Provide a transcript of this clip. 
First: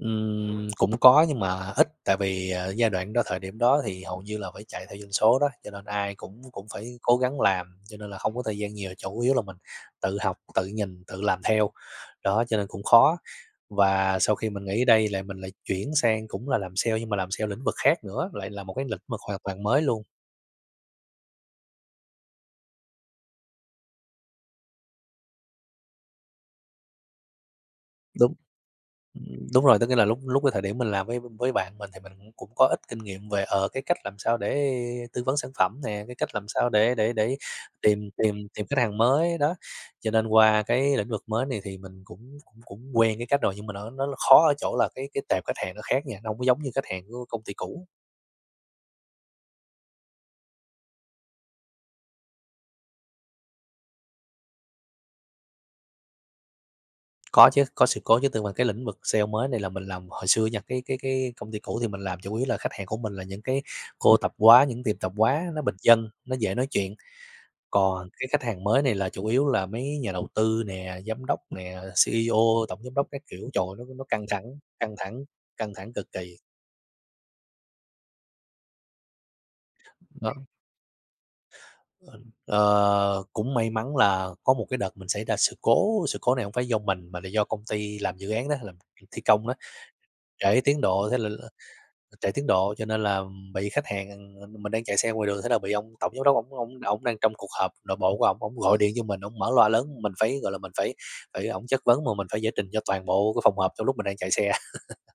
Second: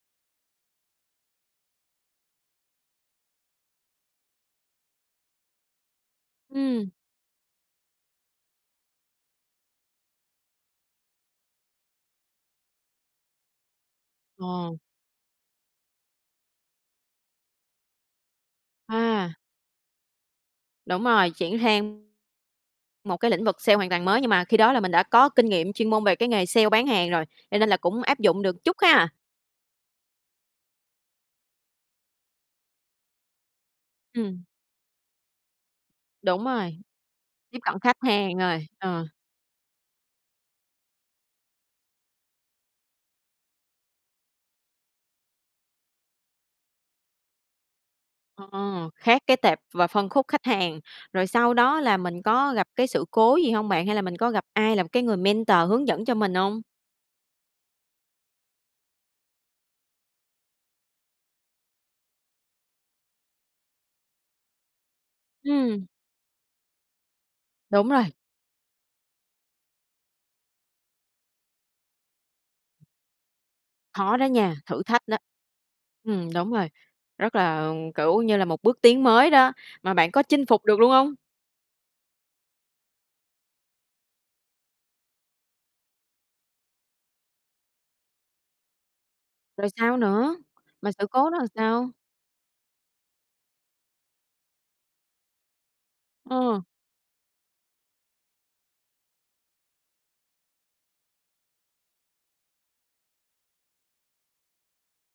Ừm, cũng có nhưng mà ít, tại vì, ờ, giai đoạn đó thời điểm đó thì hầu như là phải chạy theo doanh số đó, cho nên ai cũng cũng Ừm. phải cố gắng làm cho nên là không có thời gian nhiều, chủ yếu là mình tự học, tự nhìn, tự làm theo, đó, cho nên cũng khó. Và sau khi mình Ờ. nghỉ ở đây là mình lại chuyển sang cũng là làm sale nhưng mà làm sale lĩnh vực khác nữa, lại là một cái lĩnh vực À. hoàn toàn mới luôn. Đúng rồi, chuyển sang một cái lĩnh vực sale hoàn toàn mới, nhưng mà khi đó là mình đã có kinh nghiệm, chuyên môn về cái nghề sale bán hàng rồi, cho nên là cũng áp Đúng, dụng được chút ha. ừm, đúng rồi, có nghĩa là lúc lúc cái thời điểm mình làm với với bạn mình thì mình cũng cũng có ít kinh nghiệm về, ờ, cái cách làm sao Ừm. để tư vấn sản phẩm nè, cái cách Đúng làm sao rồi, để để để tiếp cận khách tìm hàng tìm tìm rồi, khách hàng ờ. mới đó. Cho nên qua cái lĩnh vực mới này thì mình cũng cũng cũng quen cái cách rồi, nhưng mà nó nó là khó ở chỗ là cái cái tệp khách hàng nó khác nha, nó hông có giống như khách hàng của công ty cũ. Ờ, khác cái tệp và phân khúc khách hàng. Rồi sau đó là mình có gặp cái sự cố gì hông bạn? Hay là mình có gặp ai làm cái người mentor hướng dẫn cho mình hông? Có chứ, có sự cố chứ, từ mà cái lĩnh vực sale mới này là mình làm hồi xưa nha, cái cái cái công ty cũ thì mình làm chủ yếu là khách hàng của mình là những cái cô tạp hóa, những tiệm tạp hóa nó bình Ừm. dân, nó dễ nói chuyện. Đúng rồi. Còn cái khách hàng mới này là chủ yếu là mấy nhà đầu tư nè, giám đốc nè, CEO, tổng giám đốc các kiểu, trời ơi, nó nó Khó căng đó nha, thẳng, thử căng thách đó! thẳng, căng thẳng cực Ừm, kỳ. đúng rồi, rất là, ừm, kiểu như là, một bước tiến mới đó, mà bạn có Đó. chinh phục được luôn hông? Ờ, ờ, cũng may mắn là có một cái đợt mình xảy ra sự cố, sự cố này hông phải do mình mà là do công ty làm dự án đó, làm việc thi công đó, Rồi sao nữa, trễ tiến mà sự độ thế là cố đó làm là sao? trễ tiến độ, cho nên là, ừm, bị khách hàng ừm, mình đang chạy xe ngoài đường, thế là bị ông tổng giám đốc ổng Ờ. ổng ổng đang trong cuộc họp nội bộ của ổng ổng gọi điện cho mình ổng mở loa lớn. Mình phải, gọi là, mình phải phải ổng chất vấn mà mình phải giải trình cho toàn bộ cái phòng họp trong lúc mình đang chạy xe.